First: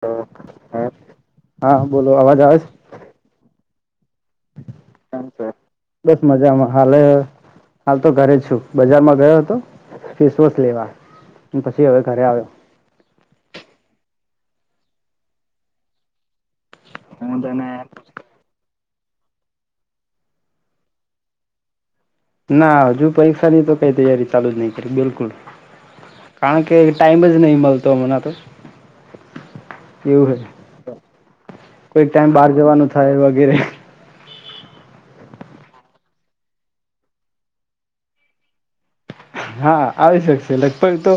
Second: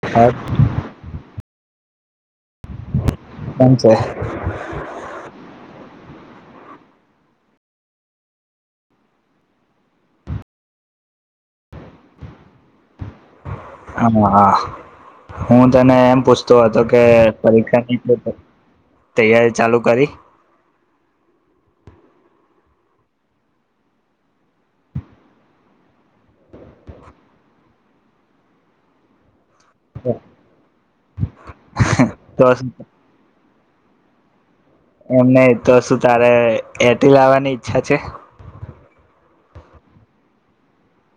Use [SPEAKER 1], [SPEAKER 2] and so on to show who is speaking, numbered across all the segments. [SPEAKER 1] હા હા હા બોલો અવાજ આવવાજ
[SPEAKER 2] કેમ છે,
[SPEAKER 1] છો? બસ મજામાં હલે હાલ તો ઘરે છું, બજારમાં ગયો હતો ફેસવોશ લેવા પછી, હવે ઘરે આવ્યો
[SPEAKER 2] હા હા હું તને એમ પૂછ તો હતો કે
[SPEAKER 1] હું તને
[SPEAKER 2] પરીક્ષા ન તૈયારી ચાલુ કરી?
[SPEAKER 1] ના હજુ પરીક્ષાની તો કઈ તૈયારી ચાલુ જ નહી, કરી બિલકુલ કારણ કે ટાઈમ જ નહી, મળતો મને તો એવું હય કોઈક ટાઈમ
[SPEAKER 2] તો
[SPEAKER 1] બહાર
[SPEAKER 2] શું
[SPEAKER 1] જવાનું થાય, વગેરે
[SPEAKER 2] એમ નહી તો શું તારે એથી લાવવાની ઈચ્છા છે,
[SPEAKER 1] હા આવી શકશે લગભગ તો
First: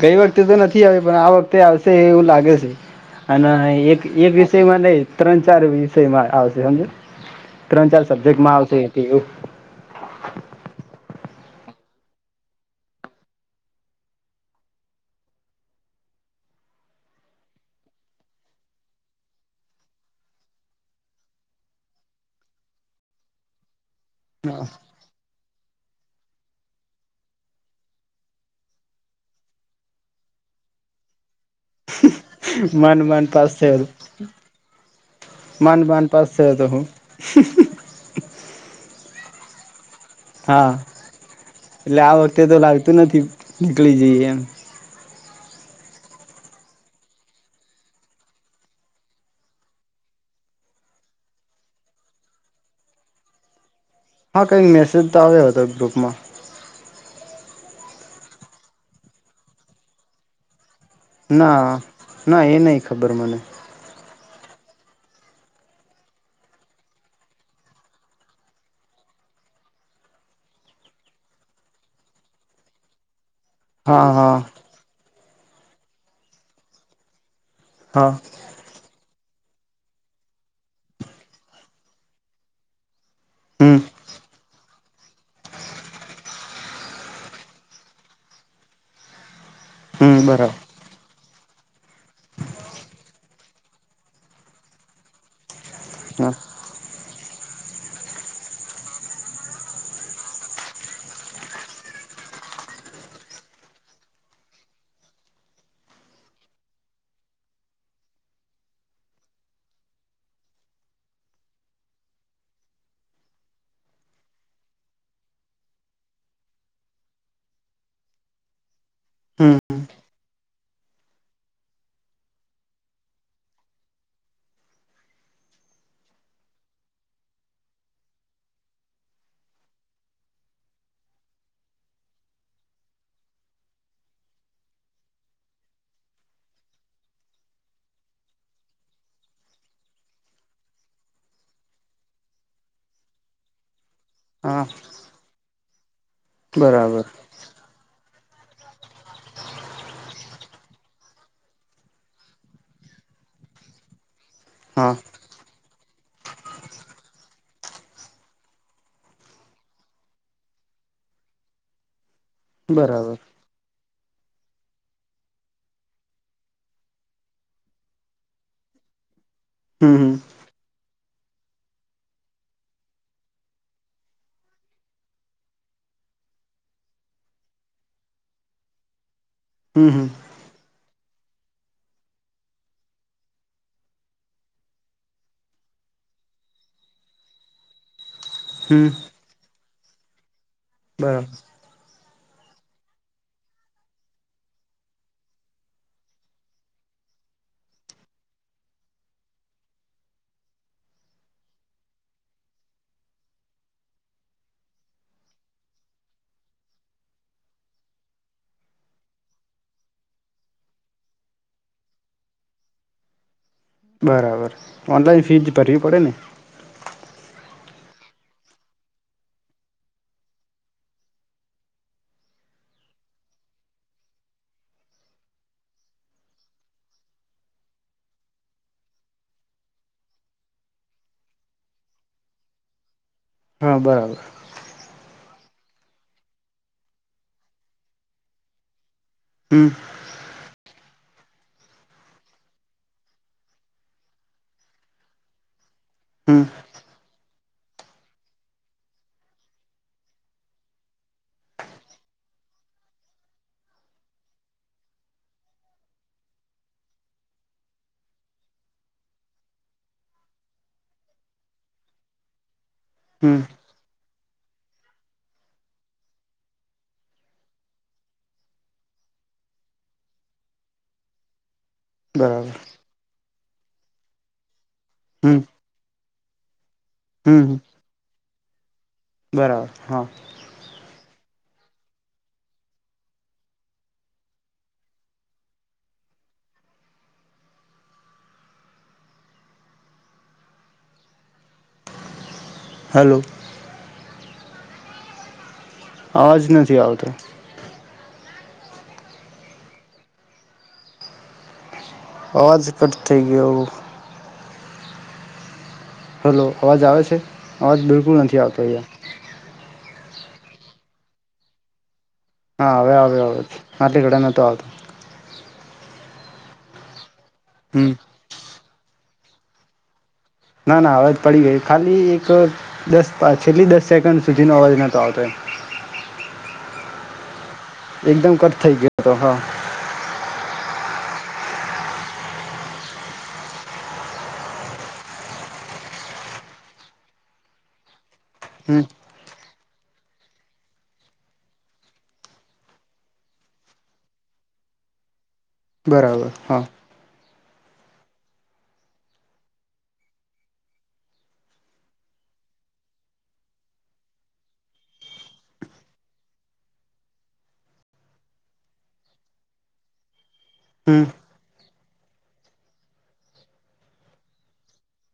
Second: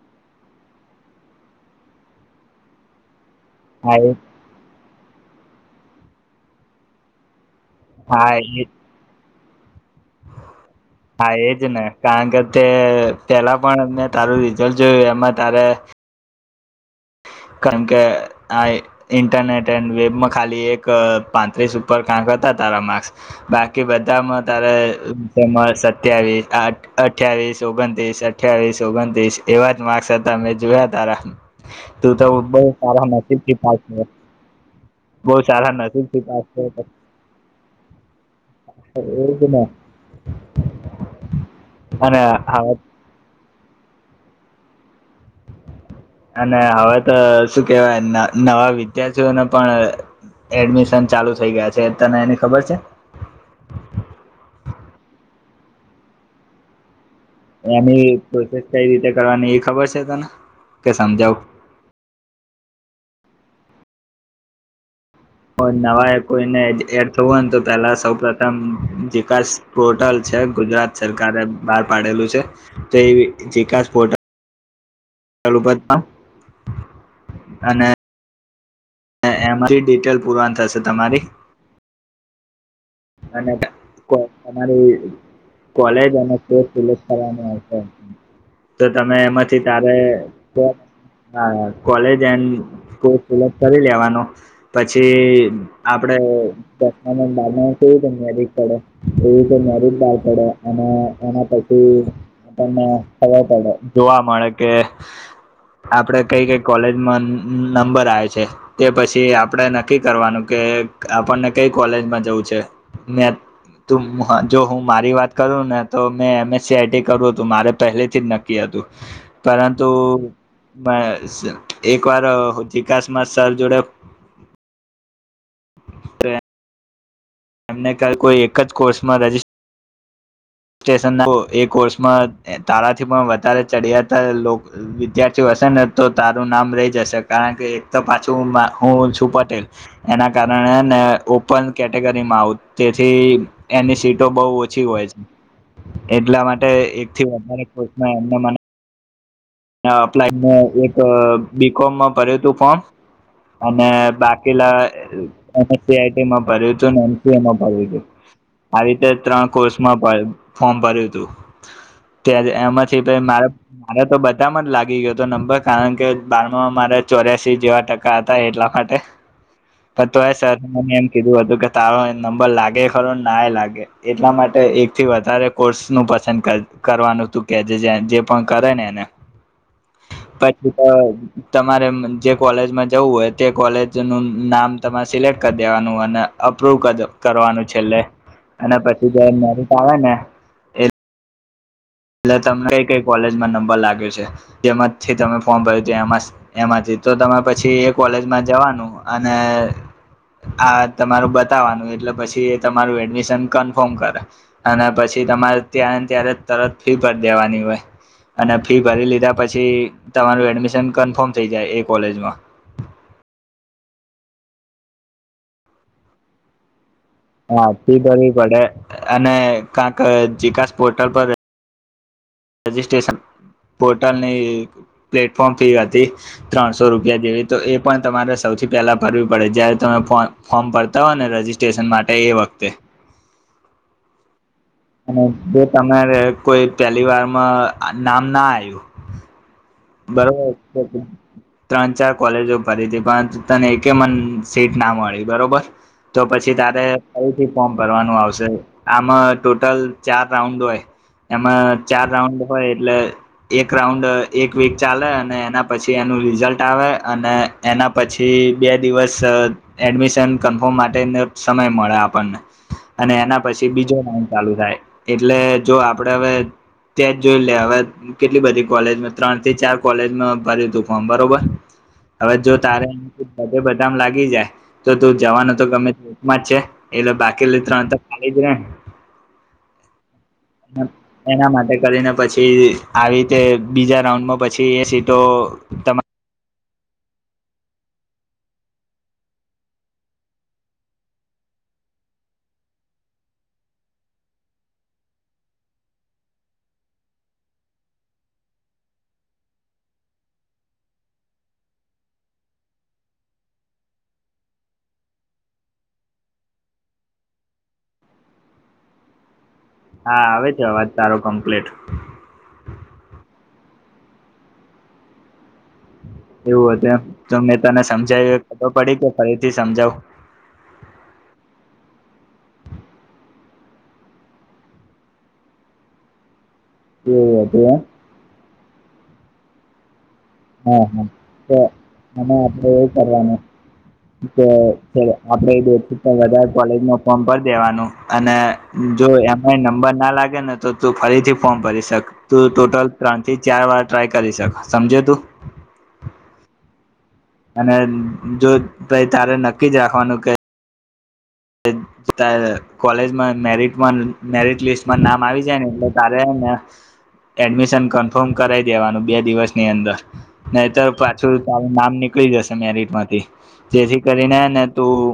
[SPEAKER 1] ગઈ વખતે તો નથી, આવે પણ આ વખતે આવશે એવું લાગે છે, અને
[SPEAKER 2] હા
[SPEAKER 1] એક
[SPEAKER 2] એ
[SPEAKER 1] એક વિષયમાંને ત્રણ ચાર વિષયમાં આવશે સમજો ત્રણ ચાર
[SPEAKER 2] હા
[SPEAKER 1] સબ્જેક્ટ માં
[SPEAKER 2] એ
[SPEAKER 1] આવશે એવું [unintelligible]
[SPEAKER 2] હા, એજ ને કારણ કે તે પેલા પણ મેં તારું રિઝલ્ટ જોયું એમાં તારે કાર કે આ ઇન્ટરનેટ એન્ડ વેબમાં ખાલી એક પાંત્રીસ ઉપર કાંક હતા, તારા માર્સ કે બધામાં તારે સત્યાવીસ અઠવીસ ઓગણત્રીસ અઠ્યાવીસ ઓગણત્રીસ એવા જ માર્ક્સ હતા, મેં જોયા તારા તું તો બહ
[SPEAKER 1] માંડ
[SPEAKER 2] સારા
[SPEAKER 1] માંડ પાસ
[SPEAKER 2] નસીબથી
[SPEAKER 1] થયો
[SPEAKER 2] પા
[SPEAKER 1] હતો
[SPEAKER 2] બહ સારા
[SPEAKER 1] માંડ માંડ
[SPEAKER 2] નસીબથી
[SPEAKER 1] પાસ
[SPEAKER 2] પા
[SPEAKER 1] થયો હતો હું
[SPEAKER 2] બમાં
[SPEAKER 1] હા એટલે આ
[SPEAKER 2] અને
[SPEAKER 1] વખતે તો
[SPEAKER 2] હવે
[SPEAKER 1] લાગતું નથી, જઈએ એમ
[SPEAKER 2] અને હવે તો શું કેવાય નવા વિદ્યાર્થીઓને પણ એડમિશન ચાલુ થઈ ગયા છે, તને એની ખબર છે,
[SPEAKER 1] હા કઈક મેસેજ તો આવ્યો હતો, ગ્રુપમાં
[SPEAKER 2] એની પ્રોસેસ કઈ રીતે કરવાની એ ખબર છે, તને? કે સમજાવું
[SPEAKER 1] ના ના એ નહ ખબર મને
[SPEAKER 2] નવા કોઈને એડ થવું હોયને તો પેલા સૌ પ્રથમ વિકાસ પોર્ટલ છે, ગુજરાત સરકારે બહાર પાડેલું છે, તો એ જેકાાસ
[SPEAKER 1] હા
[SPEAKER 2] સ્પોર્ટ
[SPEAKER 1] હા
[SPEAKER 2] ચાલું પ
[SPEAKER 1] હા
[SPEAKER 2] એમાંથી ડિટેલ પુરવાન થશે તમારી અને
[SPEAKER 1] હમ
[SPEAKER 2] તમારી કોલેજ અનેિ કરવા આવશે તો તમે એમાં તારે
[SPEAKER 1] હમ બરાબર
[SPEAKER 2] તો હા, કોલેજ એન્લ કરી લેવાનો પછી આપડે
[SPEAKER 1] હા
[SPEAKER 2] દસ બ મે પડે એવી રીતે મેરિક બાર પડે અને એના પછી, આપણને ખબર પડે જોવા મળે કે આપણે કઈ કઈ કોલેજમાં નંબર આવે છે, તે પછી આપણે નક્કી કરવાનું કે આપણને કઈ કોલેજમાં જવું છે. મે જો હું મારી વાત કરું ને તો મેં એમએસસી આઈટી કરું હતું, મારે પહેલેથી જ નક્કી હતું
[SPEAKER 1] હમ
[SPEAKER 2] પરંતુ એક વાર વિકાસમાં સર જોડે [unintelligible] એમને ક કોઈ એક જ કોર્સમાં રજિસ્ટ સ્ટન એ કોર્સમાં તારાથી પણ વધારે ચડિયાતા વિદ્યાર્થી હશે ને તો તારું નામ રહી જશે કારણ કે એક તો પાછું હું છું પટેલ એના કારણેને ઓપન કેટેગરીમાં આવું તેથી એની સ તો બહુ
[SPEAKER 1] હા
[SPEAKER 2] ઓછી હોય છે એટલા માટે
[SPEAKER 1] બરાબર
[SPEAKER 2] એકથી વધારે ના મને અપ્લાય એક બીકોમમાં ભર્યું હતું ફોર્મ અને બાકી કેલા
[SPEAKER 1] હા
[SPEAKER 2] સીઆઈટીમાં ભર્યું હતું એમસીએમાં ભર્યું હતું આવી રીતે ત્રણ કોર્સમાં ફોર્મ ભર્યું હતું ત્યા
[SPEAKER 1] બરાબર
[SPEAKER 2] એમાંથી મારા મારા બત લાગી ગયો હતો નંબર કારણ કે બારમા મારા ચોર્યાસી જેવા ટકા હતા એટલા માટે
[SPEAKER 1] હમ
[SPEAKER 2] પ
[SPEAKER 1] હમ
[SPEAKER 2] તો એ સરમ કીધું હતું કે તારો નંબર લાગે ખરો ના એ લાગે એટલા માટે એક થી વધારે કોર્સ નું પસંદ કરવાનું તું કે જે જે પણ કરે નેને
[SPEAKER 1] હમ હમ
[SPEAKER 2] પછી તો તમારે જે કોલેજમાં જવું હોય તે કોલેજનુંું નામ તમારે સિલેક્ટ કરી દેવાનુંય અને અપ્રુવ કરવાનું છેલ્લે અને
[SPEAKER 1] હમ
[SPEAKER 2] પછી જે મેરીટ આવે ને
[SPEAKER 1] [unintelligible]
[SPEAKER 2] એટલે તમને કઈ કઈ કોલેજમાં નંબર લાગ્યો છે જેમાંથી તમે ફોર્મ ભર્યું [unintelligible] એમાંથી તો તમે પછી એ કોલેજમાં જવાનું અને આ તમારું બતાવવાનું એટલે પછી એ તમારું એડમિશન કન્ફર્મ કરે અને પછી તમારે ત્યારે ત્યારે તરત ફી ભરી દેવાની હોય અને ફી ભરી લીધા પછી તમારું એડમિશન કન્ફર્મ થઈ જાય એ કોલેજમાં
[SPEAKER 1] બરાબર ઓનલાઈન ફીજ ભરવી પડે ને
[SPEAKER 2] હા ફી ભરવી પડે અને [unintelligible] જીકાસ પોર્ટલ પર રજિસ્ટ્રેશન પોર્ટલની પ્લેટફોર્મ ફી હતી ત્રણસો રૂપિયા જેવી તો એ પણ તમારે સૌથી પહેલા ભરવી પડે જ્યારે તમે ફોર્મ ભરતા હો ને રજીસ્ટ્રેશન માટે એ વખતે
[SPEAKER 1] હા બરાબર
[SPEAKER 2] અને જો તમારે કોઈ પહેલી વારમાં નામ ના આયું
[SPEAKER 1] હમ
[SPEAKER 2] બરોબર ત્રણ ચાર કોલેજો ફરી તી પણ તને એકયમાં સીટ ના મળી બરોબર તો
[SPEAKER 1] હમ
[SPEAKER 2] પછી તારે [unintelligible] ફોર્મ ભરવાનું આવશે આમાં ટોટલ ચાર રાઉન્ડ હોય એમાં ચાર રાઉન્ડ હોય એટલે એક રાઉન્ડ એક વિક ચાલે અને એના પછી એનું રિઝલ્ટ આવે અને એના પછી બે દિવસ એડમિશન કન્ફર્મ માટેને સમય મળે આપણને અને
[SPEAKER 1] હમ
[SPEAKER 2] એના પછી બીજો રાઉન્ડ ચાલુ થાય એટલે જો આપડે હવે ત્યા જ જોઈ લે હવે કેટલી બધી કોલેજ ત્રણ થી ચાર કોલેજમાં ભર્યું તું ફોર્મ બરોબર હવે જો
[SPEAKER 1] બરાબર
[SPEAKER 2] તારે બધે બધા મ લાગી જાય તો તું
[SPEAKER 1] હમ
[SPEAKER 2] જવાનું તો ગમે મ છે
[SPEAKER 1] હમ
[SPEAKER 2] [unintelligible]
[SPEAKER 1] બરાબર હા
[SPEAKER 2] ને. એના માટે કરીને પછી આ રીતે બીજા રાઉન્ડમાં પછી એ સીધો તમા
[SPEAKER 1] હલો આવાજ નથી આવતો અવાજ કટ થઈ ગયો હલો અવાજ આવે છે અવાજ બિલકુલ નથી આવતો અહીયા
[SPEAKER 2] હા આવે છે અવાજ તારો કમ્પ્લીટ
[SPEAKER 1] હા હવે આવે અવાજ [unintelligible] નતો આવતો
[SPEAKER 2] એવું હતું એમ જો મેં તને
[SPEAKER 1] હમ
[SPEAKER 2] સમજાયુ ખબર પડી કે ફરીથી સમજાવ
[SPEAKER 1] ના ના અવે પડી ગઈ ખાલી એક દસ પા છેલી દસ સેકન્ડ સુધીનો અવાજ નતો આવતો
[SPEAKER 2] [inaudible]
[SPEAKER 1] એકદમ કટ થઈ ગયો અતો હ
[SPEAKER 2] હા હા તો અને આપડે એ કરવાનું કે આપણે [unintelligible] વધારે કોલેજ મા ફોર્મ પર દેવાનું અને
[SPEAKER 1] હમ
[SPEAKER 2] જો એમાય નંબર ના લાગે ને તો તું ફરીથી ફોર્મ ભરી શક તું ટોટલ ત્રણ થી ચાર વાર ટ્રાય કરી શક સમજયો તું
[SPEAKER 1] બરાબર હા
[SPEAKER 2] અને જો પઇ તારે નક્કી જ રાખવાનું કે ત કોલેજમાં મેરિટમા મેરિટ લિસ્ટમાં નામ આવી જાય ને એટલે તારેને એડમિશન કન્ફર્મ કરાવ દેવાનું બે દિવસની અંદર નહીતર
[SPEAKER 1] હમ
[SPEAKER 2] પાછું તારે નામ નીકળી જશે મેરીટ માંથી જેથી કરીને ને તું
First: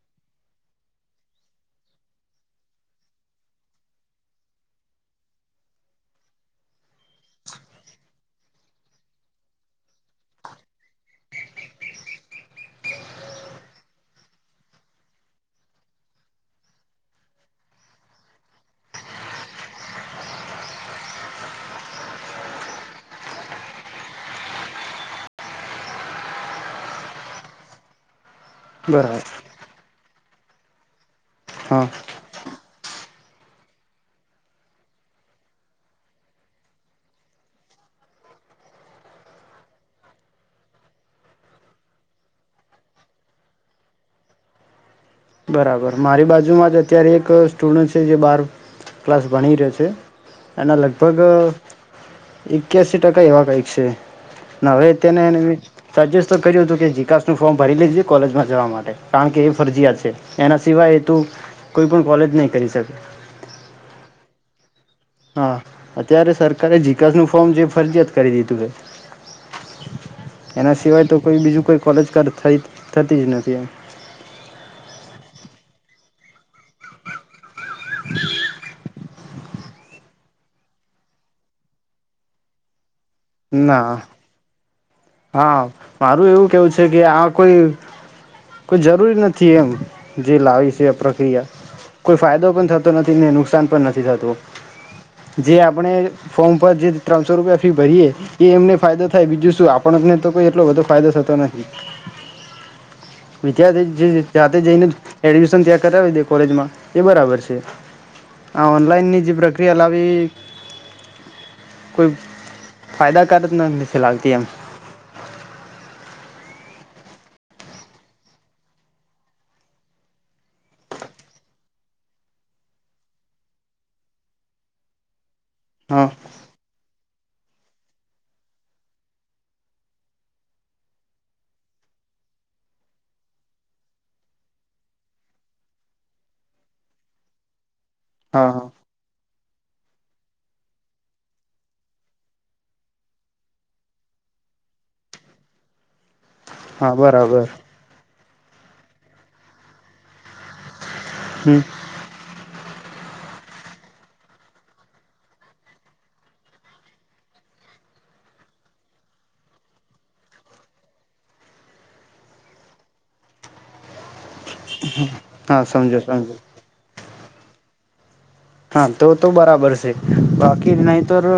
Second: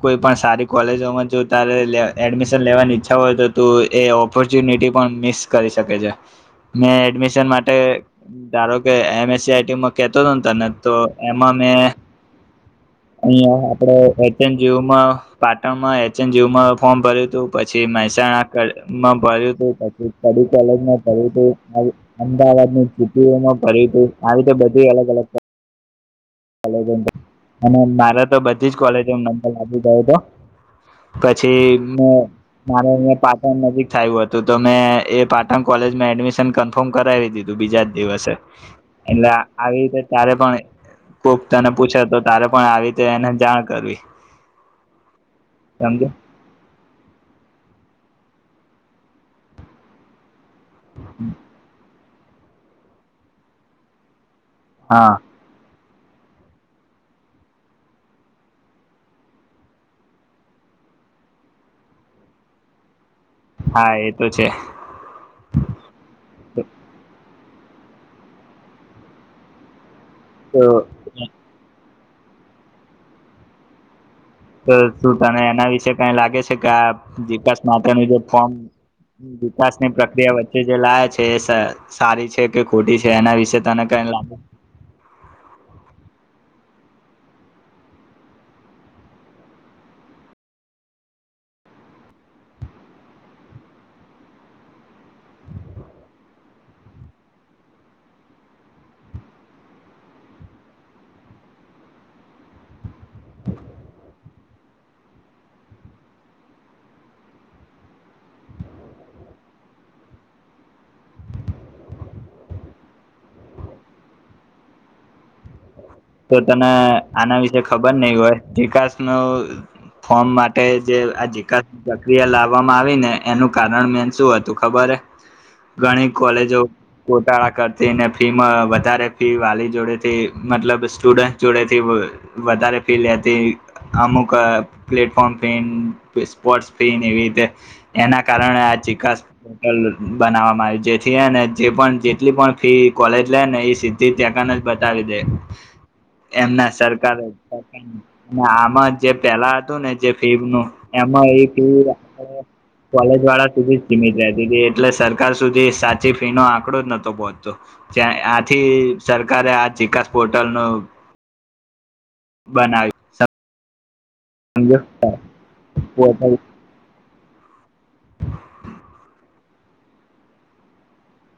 [SPEAKER 2] કોઈ પણ સારી કોલેજોમાં જો તારે એડમિશન લેવાની ઈચ્છા હોય તો તું એ ઓપોર્ચુનિટી પણ મિસ કરી શકે છે મેં એડમિશન માટે ધારો કે એમસસીટી કેતો હતોને તને તો એમાં મે અહીંયા આપણે એચ એન જયુમાં પાટણમાં એચ એન જયુમાં ફોર્મ ભર્યું હતું પછી મહેસાણામાં ભર્યું હતું પછી કડી કોલેજમાં ભર્યું હતું અમદાવાદ સિટીઓમાં ભર્યું હતું આવી રીતે બધું અલગ અલગ [inaudible] તો બધી જ કોલેજો
[SPEAKER 1] બરાબર
[SPEAKER 2] નંબર લાગી ગયો હતો પછી
[SPEAKER 1] હા
[SPEAKER 2] મુ મારે પાટણ નજીક થયું હતું તો મેં એ પાટણ કોલેજમાં એડમિશન કન્ફર્મ કરાવી દીધું બીજા જ દિવસે એટલે આવી રીતે ત્યારે પણ કોક તને પૂછે તો તારે પણ આવી રીતે એને જાણ કરવી
[SPEAKER 1] બરાબર
[SPEAKER 2] સમજે
[SPEAKER 1] મારી બાજુમાં જ અત્યારે એક સ્ટુડ જે બાર ક્લાસ ભણીરે છે. એના લગભગ એક્યાસી ટકા એવા કંઈક છે. નવેતે
[SPEAKER 2] હા
[SPEAKER 1] ને સજેસ્ટ તો કર્યું હતું કે જીિકાસનું ફોર્મ ભરી લેજે કોલેજમાં જવા માટે કારણ કે એ ફરજીયાત છે એના સિવાય તું કોઈ પણ કોલેજ નહીં કરી શકે.
[SPEAKER 2] હા એ તો છે.
[SPEAKER 1] હા અત્યારે સરકારે જિકાસ નું ફોર્મ જે ફરજીિયાત કરી દી તગ
[SPEAKER 2] તો
[SPEAKER 1] એના સિવાય તો કોઈ બીજું કોઈ કોલેજ ઘર થરતી જ નથી પ્યા
[SPEAKER 2] તો શું તને એના વિશે કઈ લાગે છે વાસ માટેનું જે ફોર્મ વિકાસની પ્રક્રિયા વચ્ચે જે લા છે એ સારી છે કે ખોટી છે એના વિશે તને
[SPEAKER 1] ના
[SPEAKER 2] કઈ લાગે
[SPEAKER 1] હા મારું એવું કેવું છે કે આ કોઈ કોઈ જરૂરી નથી એમ જે લાવી છે આ પ્રક્રિયા કોઈ ફાયદો પણ થતો નથી ને નુકસાન પણ નથી થતું જે આપણે ફોર્મ પર જે ત્રણસો રૂપિયા ફી ભરીએે એ એમને ફાયદો થાય બીજું શું ટલો બધ ફાયદો થતો નથી વિદ્યાર્થી જાતે જઈને એડમિશન ત્યાં કરાવી દે કોલેજમાં એ બરાબર છે આ ઓનલાઈનની જે પ્રક્રિયા લાવી કોઈ ફાયદાકાર નથી લાગતી એમ
[SPEAKER 2] તો તને આના વિશે ખબર નહ હોય ચિકાસ ન ફોર્મ માટે જે આ જિકાસ પ્રક્રિયા લાવવામાં આવી ને એનું કારણ મેન શું હતું ખબર હ ઘણી
[SPEAKER 1] હા
[SPEAKER 2] કોલેજો કરતી ને ફી વધારે ફી વાલી જોડેથી મતલબ સ્ટુડન્ટ જોડે થી વધારે ફી લેતી અમુક પ્લેટફોર્મ ફી સ્પોર્ટસ ફીને એવી રીતે એના
[SPEAKER 1] હા
[SPEAKER 2] કારણે
[SPEAKER 1] હા
[SPEAKER 2] આ ચાસ લ બનાવવામાં આવ જેથીને જે પણ જેટલી પણ ફી કોલેજ લે ને એ સીધી ત્યાંકને જ બતાવી દે એમના
[SPEAKER 1] હા
[SPEAKER 2] સરકારકાર
[SPEAKER 1] બરાબર
[SPEAKER 2] અને આમાં જે પેલા હતું ને જે ફીહ નું એમાં એક
[SPEAKER 1] હમ
[SPEAKER 2] કોલેજ વાળા સુધી જ સીમિત રતી હતી એટલે સરકાર સુધી સાચી ફી નો આંકડો જ નહતો પહોંચતો્યાં આથી સરકારે આ ચિકાસ પોર્ટલ ન બનાયું
[SPEAKER 1] હા સમજો સમજો
[SPEAKER 2] [unintelligible]
[SPEAKER 1] હા તો તો બરાબર છે બાકી નહીંતર તો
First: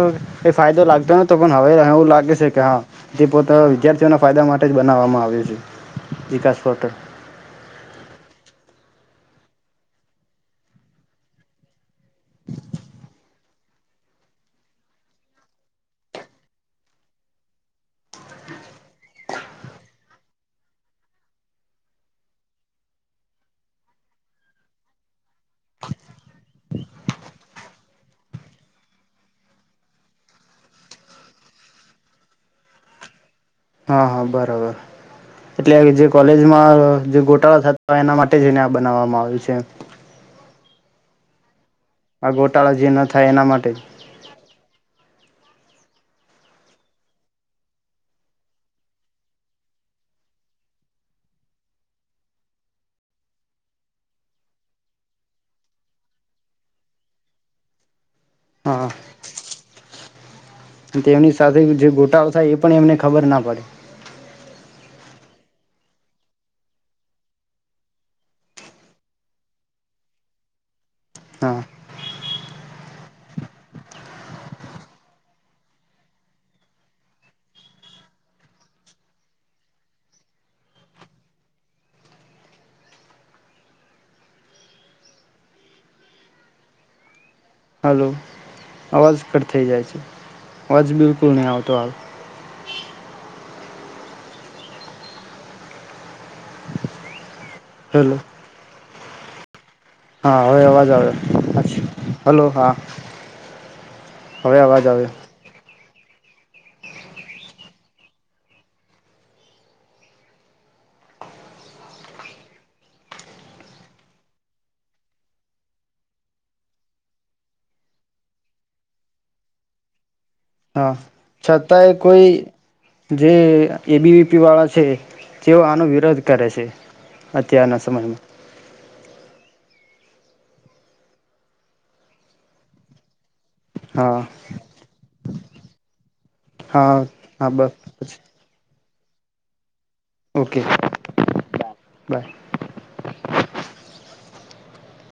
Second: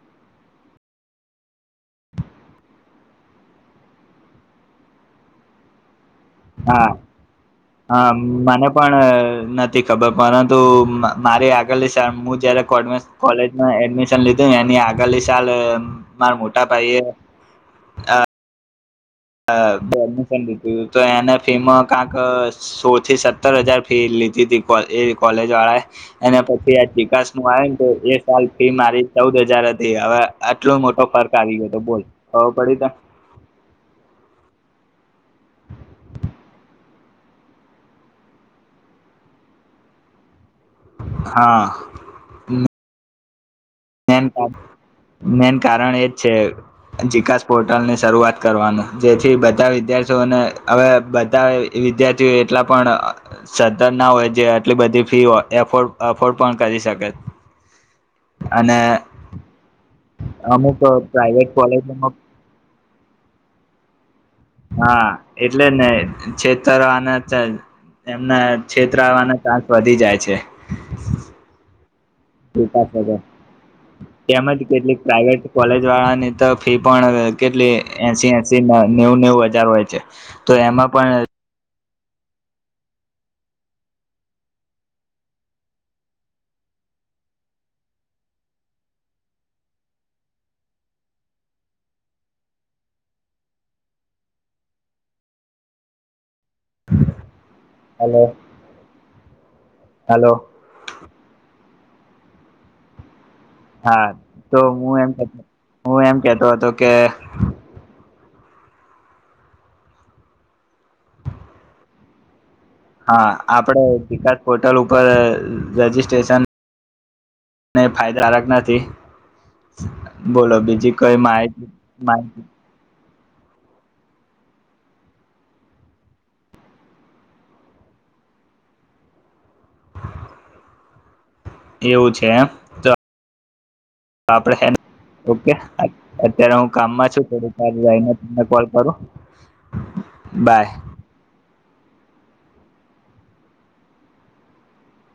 [SPEAKER 1] એ ફાયદો લાગતો નતો પણ હવે એવું લાગે છે કે હા જે પોતા વિદ્યાર્થીઓના ફાયદા માટે જ બનાવવામાં આવ્યો છે વિકાસ
[SPEAKER 2] હા
[SPEAKER 1] પોર્ટલ
[SPEAKER 2] હા મને પણ નથી ખબર પરંતુ મારી આગળ લી હું જયારે કૉમેર્સ કોલેજ એડમિશન લીધું એની આગળલી સાલ માર મોટા ભાઈ એ એડમિશન લીધુંું તો એને ફીમાં ક્યાક સો થી સત્તર હજાર ફી લીધી ત એ કોલેજ વાળા એ એને પછી આ વિકાસમાં આવે ને તો એ સાલ ફી મારી ચૌદ હજાર હતી હવે આટલો મોટો ફર્ક આવી ગયો હતો બોલ ખબર પડી ત
[SPEAKER 1] હા હા બરાબર એટલે જે કોલેજમાં જે ગોટાળા થતા હોય એના માટે જને આ બનાવવામાં આવ્યું છે
[SPEAKER 2] હા
[SPEAKER 1] આ ગોટાળા જે ના થાય એના માટે જ
[SPEAKER 2] મેન મેન કારણ એ જ છે જિકાસ પોર્ટલની શરૂઆત કરવાનું જેથી બધા વિદ્યાર્થીઓને હવે બધા વિદ્યાર્થીઓ એટલા પણ સતર ના હોય જે આટલી બધી ફી એફોર્ડ પણ કરી શકે અને અમુક
[SPEAKER 1] એમની
[SPEAKER 2] પ્રાઇવેટ
[SPEAKER 1] સાથે જે
[SPEAKER 2] કોલેજોમાં
[SPEAKER 1] ગોટાઓ થાય એ પણ એમને ખબર ના પડે
[SPEAKER 2] હા એટલે ને છેતરના એમના છેતરાવાના ચાન્સ વધી જાય છે
[SPEAKER 1] હા
[SPEAKER 2] તેમજ કેટલીક પ્રાઈવેટ કોલેજ વાળાની તો ફી પણ કેટલી એસી એસી નેવું નેવું હજાર હોય છે તો એમાં પણ
[SPEAKER 1] હલોો અવાજ કટ થઈ જાય છે અવાજ બિલકુલ નહી આવતો હાલ હેલો
[SPEAKER 2] હાલો
[SPEAKER 1] હા હવે અવાજ આવે હલો હા
[SPEAKER 2] હા તો
[SPEAKER 1] હવે અવાજ
[SPEAKER 2] હું એમ
[SPEAKER 1] આવ્યો
[SPEAKER 2] હું એમ કેતો હતો કે હા આપડે જીકાસ પોર્ટલ ઉપર રજીિસ્ટ્રેશન અને ફાયદાક નથી બોલો
[SPEAKER 1] હા
[SPEAKER 2] બીજી કઈ માહિતી
[SPEAKER 1] છતાંય કોઈ
[SPEAKER 2] માહિત
[SPEAKER 1] જે એબીવીપી વાળા છે તેઓ આનો વિરોધ કરે છે અત્યારના સમયમાં
[SPEAKER 2] એવું છેમ
[SPEAKER 1] હા
[SPEAKER 2] આપડ ઓકે અત્યારે હું
[SPEAKER 1] હા
[SPEAKER 2] કામમાં છું થોડ
[SPEAKER 1] હા
[SPEAKER 2] [unintelligible]
[SPEAKER 1] બસ
[SPEAKER 2] લઈને કોલ કરું હ [inaudible]
[SPEAKER 1] ઓકે બાય